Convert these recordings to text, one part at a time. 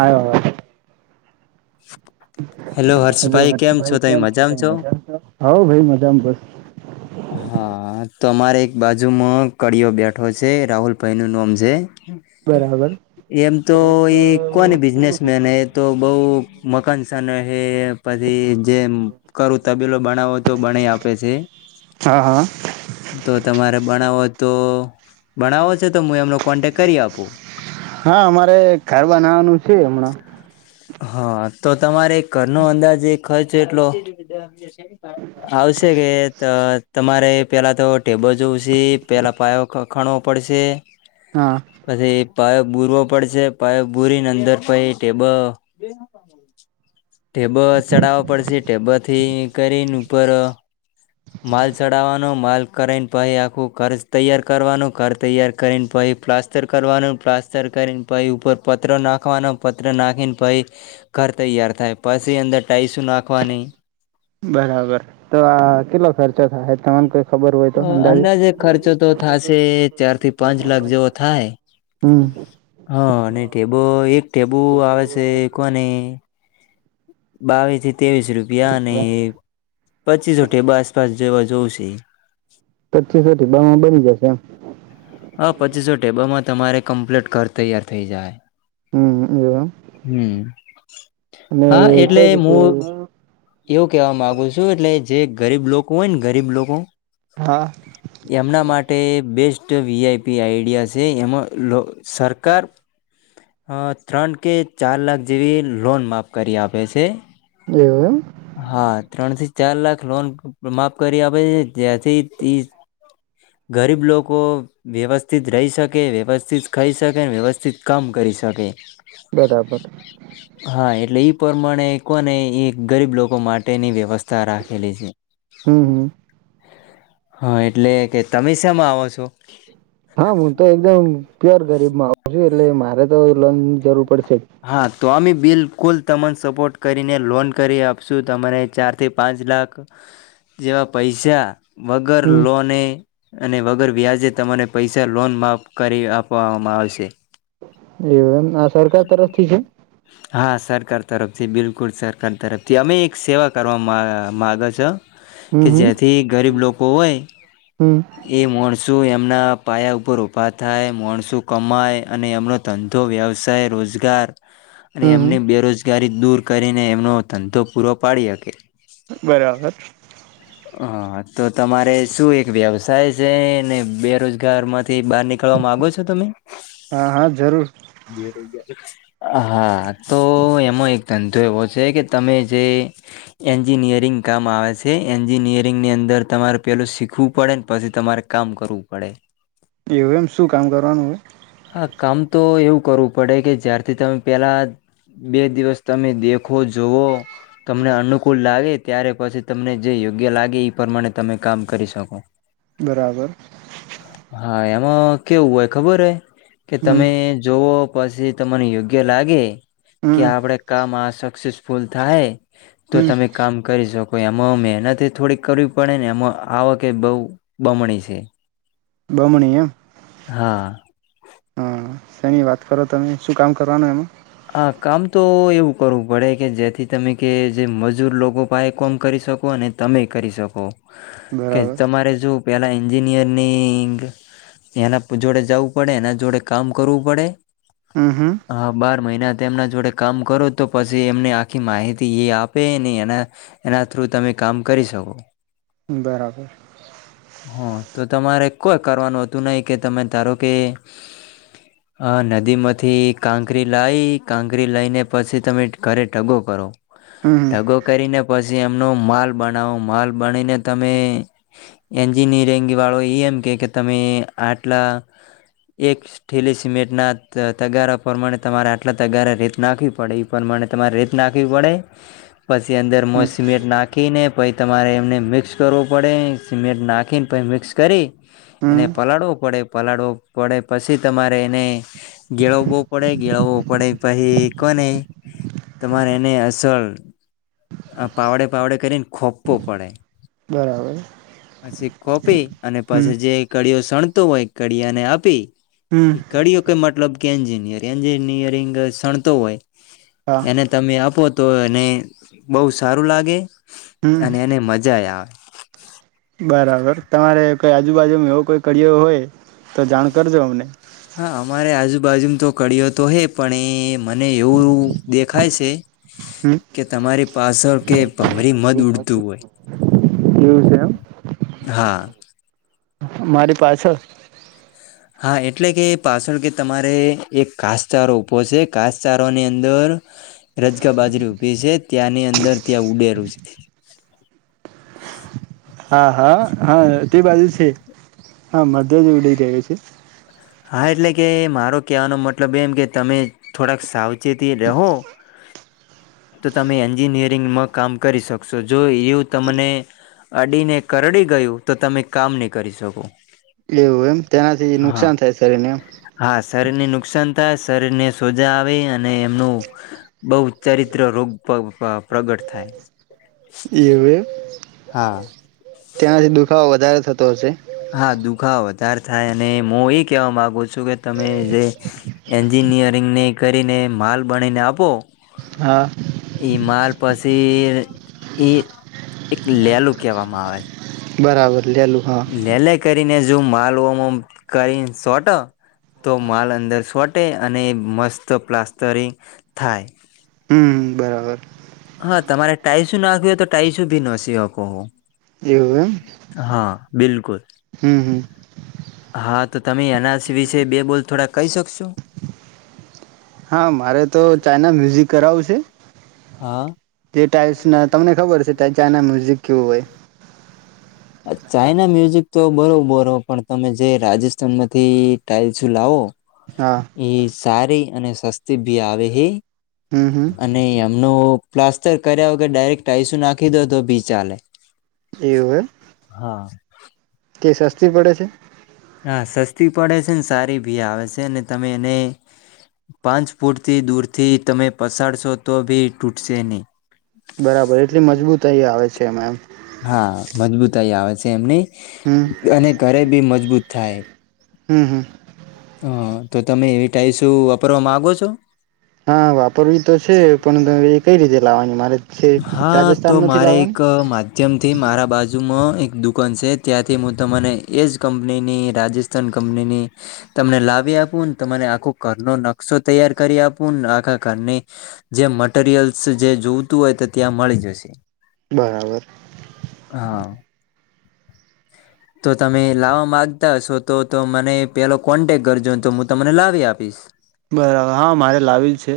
આવો આવ hello hello હર્ષભાઈ ભાઈ છો તમે કેમ છ મજામાં છો? મજા ભાઈ મજામાં બસ હા તો અમારે એક બાજુમાં કડીિયો બેઠો છે રાહુલભાઈ નું નામ છે બરાબર. એમ તો એ કોની બિઝનેસમેન એ તો બહ મકાનસને પછી જે કરું તબીલો બનાવો તો બના આપે છે હા હા તો તમારે બનાવો તો તો ભણાવો છે તો હું એમનો કોન્ટેક કરી આપું હા અમારે ઘર બનાવાનું છે છે હમણાં હા તો તમારે ઘનો અંદાજ એક ખર્ચ એટલો આવશે કે તમારે પેલા તો ટેબલ જોવું છે પેલા પાયો ખાણવો પડશે હા પછી પો ભૂરવો પડશે પાઇપ ભૂરીને અંદર પ ટેબલ ટેબો ચડાવવા પડશે ટેબ થી કરીને ઉપર માલ ચડાવવાનો માલ કરીને પછ આખું ઘ તૈયાર કરવાનું ઘ તૈયાર કરીને પછી પ્લાસ્ટર કરવાનું પ્લાસ્ટર કરીને પછી ઉપર પત્ર નાખવાનો પત્ર નાખીને ભાઈ ઘર તૈયાર થાય પછી અંદર ટાઈસું નાખવા નહી બરાબર તો આ કેટલો ખર્ચ થ તમામન કો હ અંદાજે ખર્ચો તો થશે ચાર થી પાંચ લાખ જેવો થાય હમ. હા અને ટેબો એક ટેબુ આવે છે કોની બાવી જ ત્રેવીસ રૂપિયા અને પચીસો બ આસપાસ જેવા જૌશે પચીસોી બમાં બની જશે એમ હા પચીસો ટેબામાં તમારે કમ્પ્લીટ કર તૈયાર થઇ જાય હમ એ હમ હા એટલે કઈ રીતે હું એવું કેવા માંગુ છું એટલે જે ગરીબ લોકો હોય ને ગરીબ લોકો હા એમના માટે બેસ્ટ વીઆઈપ ઈડિયાસે એમ લો સરકારર અ ત્રણ કે ચાર લાખ જેવી લોન માફ કરી આપે છે એવું હા ત્રણ થી ચાર લાખ લોન માફ કરી આપે છે જ્યાંથી ગરીબ લોકો વ્યવસ્થિત રહી શકે વ્યવસ્થિત ખાઈ શકે વ્યવસ્થિત કામ કરી શકે બરાબર હા એટલે ઈ પ્રમાણે કોને એક ગરીબ લોકો માટેની વ્યવસ્થા તારા ખેલી છે હમ હમ. હા એટલે કે તમે શમાં આવો છો હા હું તો એકદમ પ્યોર ગરીબ મા છું એટલે મારે તો લોન જરૂર પડશે જ હા તો અમે બિલકુલ તમને સપોર્ટ કરીને લોન કરી આપશું તમારે ચારથી પાંચ લાખ જેવા પૈસા વગર હમ. લોને અને વગર વ્યાજે તમાને પૈસા લોન માપ કરી આપવામાં આવશે એવમ આ સરકાર તરફ ઠીક છે હા સરકાર તરફથી બિલકુલ સરકાર તરફથી અમે એક સેવા કરવા મા માગો છો હમ કે હમ જેથી ગરીબ લોકો હોય હમ એ માણસું એમના પાયા ઉપર ઉભા થાય માણસું કમાય અને એમનો ધંધો વ્યવસાય રોજગાર ઘર અને હમ એમને હમ બેરોજ ગ દૂર કરીને એમનો ધંધો પૂરો પાડી શકે બરાબબર હા તો તમારે શું એક વ્યવસાય છે ને બેરોજગાર માંથી બહાર નીકળવા માગો છો તમે હા હા જરૂર હા તો એમાં એક ધંધો એવો છે કે તમે જે એન્જિનિયરિંગ કામ આવે છે એન્જિનિયરિંગ ની અંદર તમારે પેલું શીખવું પડે ને પછી તમારે કામ કરવું પડે એવું એમ શું કામ કરવાનું હોય હા કામ તો એવું કરવું પડે કે જ્યારથી તમે પેલા બે દિવસ તમે દેખો જોવો તમને અનુકૂળ લાગે ત્યારે પછી તમને જે યોગ્ય લાગે એ પ્રમાણે તમે કામ કરી શકો બરાબર હ કેવુંય ખબર હ કે હમ તમે જોવો પછી તમને યોગ્ય લાગે કે હમ આપડે કામ આ શકસ ફૂલ થાય તો હમ તમે કામ કરી શકો તો એમાં મહેનત થોડીક કરવી પડે ને એમાં આવક બહ બમણી છે બમણી એમ હા સાની વાત કરો તમે શું કામ કરવાનું એમાં હા કામ તો એવું કરવું પડે કે જેથી તમે કે જે મજૂર લોકો પ એ કોમ કરી શકો અને તમે કરી શકો કે બરાબર તમારે જો પેલા એન્જિનિયરિંગ એના જોડે જવું પડે એના જોડે કામ કરવું પડે હા હા ને તેમના જોડે કામ કરો તો પછી એમને આખી માહિતી એ આપે ન એના એના થ્રુ તમે કામ કરી શકો. બરાબર. હ તો તમારે કોઈ કરવાનું હતું નહી કે તમે ધારો કે આ નદીમાંથી કાંકરી લાઈ કાંકરી લઈને પછી તમે ઘરે ટગો કરો. હમ ઢગો કરીને પછ છી એમનો માલ બનાવો માલ બનીને તમે એન્જિનિયરિંગ વાળો એ એમ કે કે તમે આટલા એક ઠીલી સિમેન્ટના તગારા પ્રમાણે તમારે આટલા તગારા રેત નાખવી પડે એ પ્રમાણે તમારે રેત નાખવી પડે. પછી અંદર હમ મસ સીમેટ નાખીને ભાઈ તમારે એમને મિક્સ કરવો પડે. સિમેન્ટ નાખીને પય મિક્સ કરી. ને હમ પલાળવો પડે. પલાળવો પડે પછી તમારે એને ગેળવવો પડે ગેળવવો પડે પછી કોને તમારે એને અસલ આ પાવડે પાવડે કરીન ખોપ્પો પડે. બરાબર પછી કોપી અને હમ પછી જે કડી શણતો હોય કડિયા ને આપી. હમ ઈ કડીયો ક મતલબ કે એન્જિન. યરન એન્જિન નિયરિંગ શણતો હોય. હા એને તમે આપો. તો એને બહુ સારું લાગે. હમ અને એને મજા આવે. [unintelligible] બરાબર તમારે કઈ આજુબાજુમાં એવો કોંઈ કરી હોય તો જાણ કરજો અમને. બાજુ તો ક્યો તો હે પણ એ મને એવું દેખાય છે હમ કે તમારી પાછળ કે ભમરી મદ ઉડતું હોય એવું છે એમ હા. મારી પાછળ હા એટલે કે પાછળ કે તમારે એક કાસચારો ઉપભો છે કાસચારોની અંદર રજગા બાજરી ઉભી છે ત્યાંની અંદર ત્યાં ઉડેરું. [inaudible] હા હા હા તે બાજુ છે. હા મતે જ ઉડીઈ રહ્યો છે. હા એટલે કે મારો કવાનો મતલબ એમ કે તમે થોડાક સાવ ચેતી રહો. તો તમે એન્જિનિયરિંગમાં કામ કરી શકશો જો એવું તમને અડીને કરડી ગયું તો તમે કામ નહી કરી શકો. એેવું એમ તેનાથી હા નુકસાન થાય છે. હા શરીર ની નુકસાન શરીરને સોજા આવે અને એમનું બહ ચારિત્ર રોગ પ્રગટ થાય.. એવે એમ. હા ત્યાંથી દુખાવ વધારે થતો હશે. હા દુખાવ વધારે થાય અને હું એ કેવા માગુ છ કે તમે જે એન્જિનયરિંગ ની કરીને માલ બણીને આપો હા એ માલ પછી એક લેલું કહેવામાં આવે. બરાબર. લેલું હા લે લે કરીને જો માલ કરીને સોટ તો માલ અંદર સોટે અને મસ્ત પ્લાસ્ટરંગ થાય. હમ્મ બરાબર. હા તમારે ટાાઈસુ નાખ્યું હોય તો ટાઈસુ ભી નસી શકો. એવું એમ હા બિલકુલ હમ હમ હા તો તમે એનઆરસી વિશે બે બોલ થોડા કહી શકશું. હા મારે તો ચાઈના મ્યુઝિક કરાવું છે. હા [inaudible] તે ટાઇલ્સ ના તમને ખબર છે ચાના મ્યુઝિક કેવું હોય. ચાઈના મ્યુઝિક તો બરોબર હો પણ તમે જે રાજસ્થાનમાંથી ટાઈલ્સું લાવો. હા એ સારી અને સસ્તી ભી આવે એ. હમ હમ અને એમનો પ્લાસ્ટર કર્યા કે ડાયરેક્ટ આઈસુ નાખી દો તો બી ચાલે એવું હા કે સસ્તી પડે છે હા સસ્તી પડે છે ને સારી ભી આવે છે અનેને તમે એને પાંચ ફૂટથી દૂર થી તમે પસાડશો તો ભી તૂટશે નહી બરાબર એટલી મજબૂત અહીંયા આવે છે ઓકે મેમ હા મજબૂતાઈ આવે છે એમની હમ અને ઘરે બી મજબૂત થાય હમ હમ હ તો તમે એવી ટાઈ શું વાપરવા મામાંગો છો હા વાપરવી તો છે પણ એ કઈ રીતે લાવવાની મારે છે હા તો રાજસ્થાન માંથી મારે એક લાવવાની માધ્યમથી મારા બાજુમાં એક દુકાન છે ત્યાંથી હું તને એ જ કંપનીની રાજસ્થાન કંપનીની તમને લાવી આપું ને તને આખો ઘરનોો નકશો તૈયાર કરી આપું ને આખા ઘરની જે મટરિયલ્સ જે જોવતું હોય તો ત્યાં મળી જશે બરાબર હા તો તમે લાવવા માગતા હશો તો તો મને પેલો કોન્ટેક કરજો તો હું તમને લાવી આપીશ બરાબર હા મારે લાવેલ છે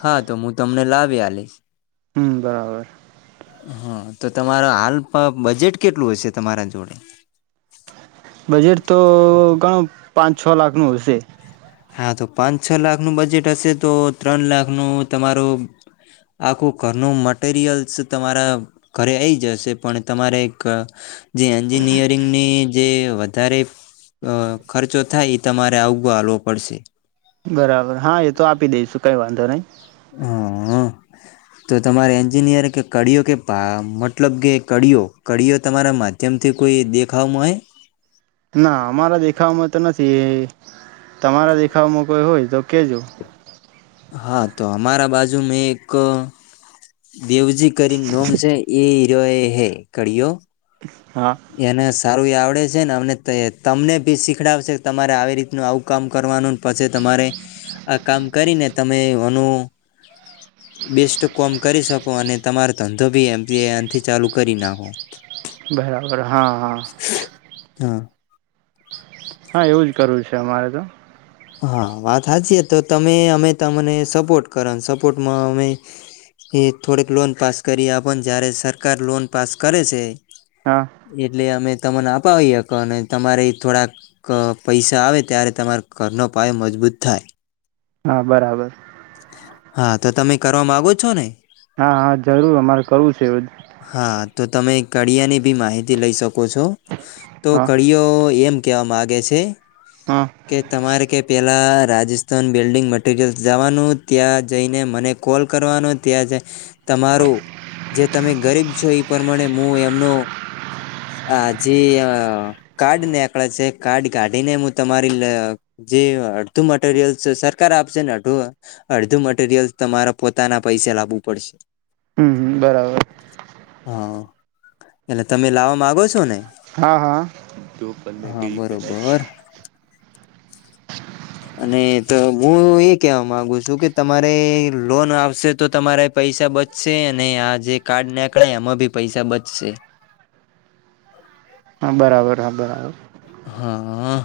હા તો હું તમને લાવી હલીશ હમ બરાબર હા તો તમારો હાલ બજેટ કેટલું હશે તમારા જોડે બજેટ તો ઘણ પાંચ છ લાખનું હશે હા તો પાંચ છ લાખનુંું બજેટ હશે તો ત્રણ લાખનું તમારું આખું ઘરનું મટરિયલ્સ તમારા ઘરે આવીઈ જ હશે પણ તમારે જે એન્જિનિયરિંગની જે વધારે ખર્ચો થાય એ તમારે આવું પડશે બરાબર હા એ તો આપી દઈશું કંઈ વાંધો નં હ તો તમારે એન્જિનિયર કે કળિયો કે મતલબ કે કળિયો કડીીઓ તમારા માધ્યમ થી કોઈ દેખામાં હો ના અમારા દેખાવવામાં તો નથી એ તમારા દેખાવમાં કોઈ હોય જ રકેજો હા તો અમારા બાજુ મે એક દેવજી કરીને નોમ છે એ જો હે કરળિયો [unintelligible] એને સારું એ આવડે છે ને અને તમને બી શીખડાવશે તમારે આવી રીતનું આવું કામ કરવાનું પછી તમારે આ કામ કરીને તમે ઓનું બેસ્ટ કોમ કરી શકો અને તમારો ધંધો બી એમથી ચાલુ કરી નાખો બરા વરા હા હા હા હા એવું જ કરવું છે અમારે તો હા વાત સાચી તો તમે અમે તમને સપોર્ટ કરો સપોર્ટમાં અમે એ થોડીક લોન પાસ કરી આપને જારે સરકાર લોન પાસ કરે છે હા એટલે અમે તમને અપાવી શ અને તમારે થોડાક પૈસા આવે ત્યારે તમારે ઘરનો પાય મજબૂત થાય હા બરાબર હા તો તમે કરવા માગો છો ને હા હા જરૂર અમારે કરવું છે જ હા તો તમે કળિયાની બી માહિતી લઈ શકો છો તો હા કરિયો એમ ક માગે છે હા કે તમારે કે પેલા રાજસ્થાન બિલ્ડીિંગ મટીરિયલ્સ જવાનું ત્યાં જઈને મને કોલ કરવાનો ત્યાં તમારું જે તમે ગરીબ છો એ પ્રમાણે હું એમનું આ જે કાર્ડ ને આકળે છે કાર્ડ કાઢીને તમારી જે અડધું મટીરિયલ્સ સરકાર આપશે ને અધું અડધું મટીરિયલ્ તમારે પોતાના પૈસા લાવવું પડશે હમ હમ બરાબર હા એટલે તમે લાવવા માગો છો ને હા હા હા ગઈ પહે બરોબર અને તો હું એ કેહેવા ગુ છું કે તમારે લોન આવશે તો તમારા પૈસા બચશે અને આ જે કાર્ડ નીકળે એમાં ભી પૈસા બચશે હા બરાબર હા બરાબર અ હા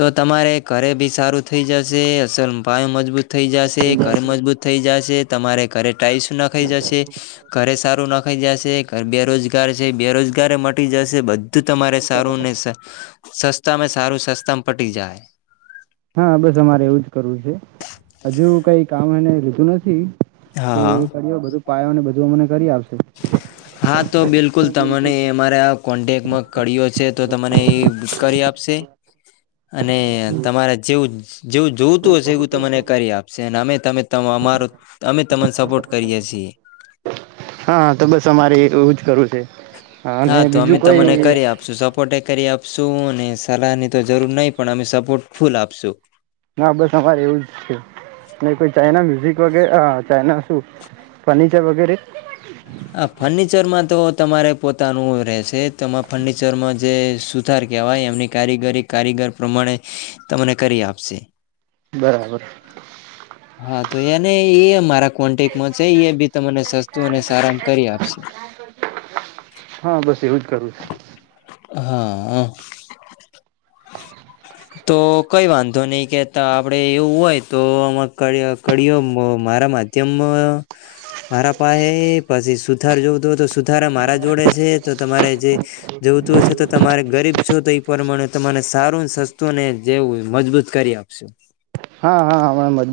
તો તમારે ઘરે બી સારું થઈ જશે અસલ પાય મજબૂત થઈ જશે કર મજબૂત થઈ જશે તમારે કરે શું નાખાઈ જશે ઘરે સારું નખ ખઈ જશે બેરોજગાર છે બેરોજગારે મટી જશે બધ તમારે સારું ને સસ્તામાં સારું સસ્તામાં પટી જાય હા બસ અમારે એવું જ કરવું છે હજુ કઈ કામ એને લીધું નથી છે હા હા બધું અમને કરી આપશે. હા તો બિલકુલ તને અમારા કોન્ટેક્ટમાં કર્યો છે તો તમને એ કરી આપશે અને તમારે જેવું જેવું જોતું હશે એવું તમને કરી આપશે અને અમે તમે તમે અમારું અમે તને સપોર્ટ કરીએ છીએ હા તો બસ અમારે જ એવું કરું હા તો અમે તમને કરી આપશું સપોર્ટ એ કરી આપશ આપશું અને સલાહની તો જરૂર નહીિ પણ અમે સપોર્ટ ફૂલ આપશુ ના બસ અમારે એવું જ છે કોઈ ચાાઈના મ્યુઝિક વગેરે હ ચાાઈના શું ફર્નિચર વગેરે હ ફર્નિચરમાં તો તમારે પોતાનું રહેશે છે તમારા ફર્નિચરમાં જે સુથાર કહેવાય એમની કારીગરી કારીગર પ્રમાણે તમને કરી આપશે બરાબર હા તો એને એ અમારા સારામાં કરી આપશે હા બસ એવું જ કરું હા તો કઈ વાંધો નઈ કે આપડે એવું હોય તો આ કડીઓ મારા માધ્યમ મારા પાસે પછી સુથાર જોવ તો હોય તો સુથાર મારા જોડે છે તો તમારે જે જવતું હો છે તો તમારે ગરીબ છો તો એ પ્રમાણે તમારે સારું સસ્તું ને જેવું મજબૂત કરી આપશો હા હા હ મજ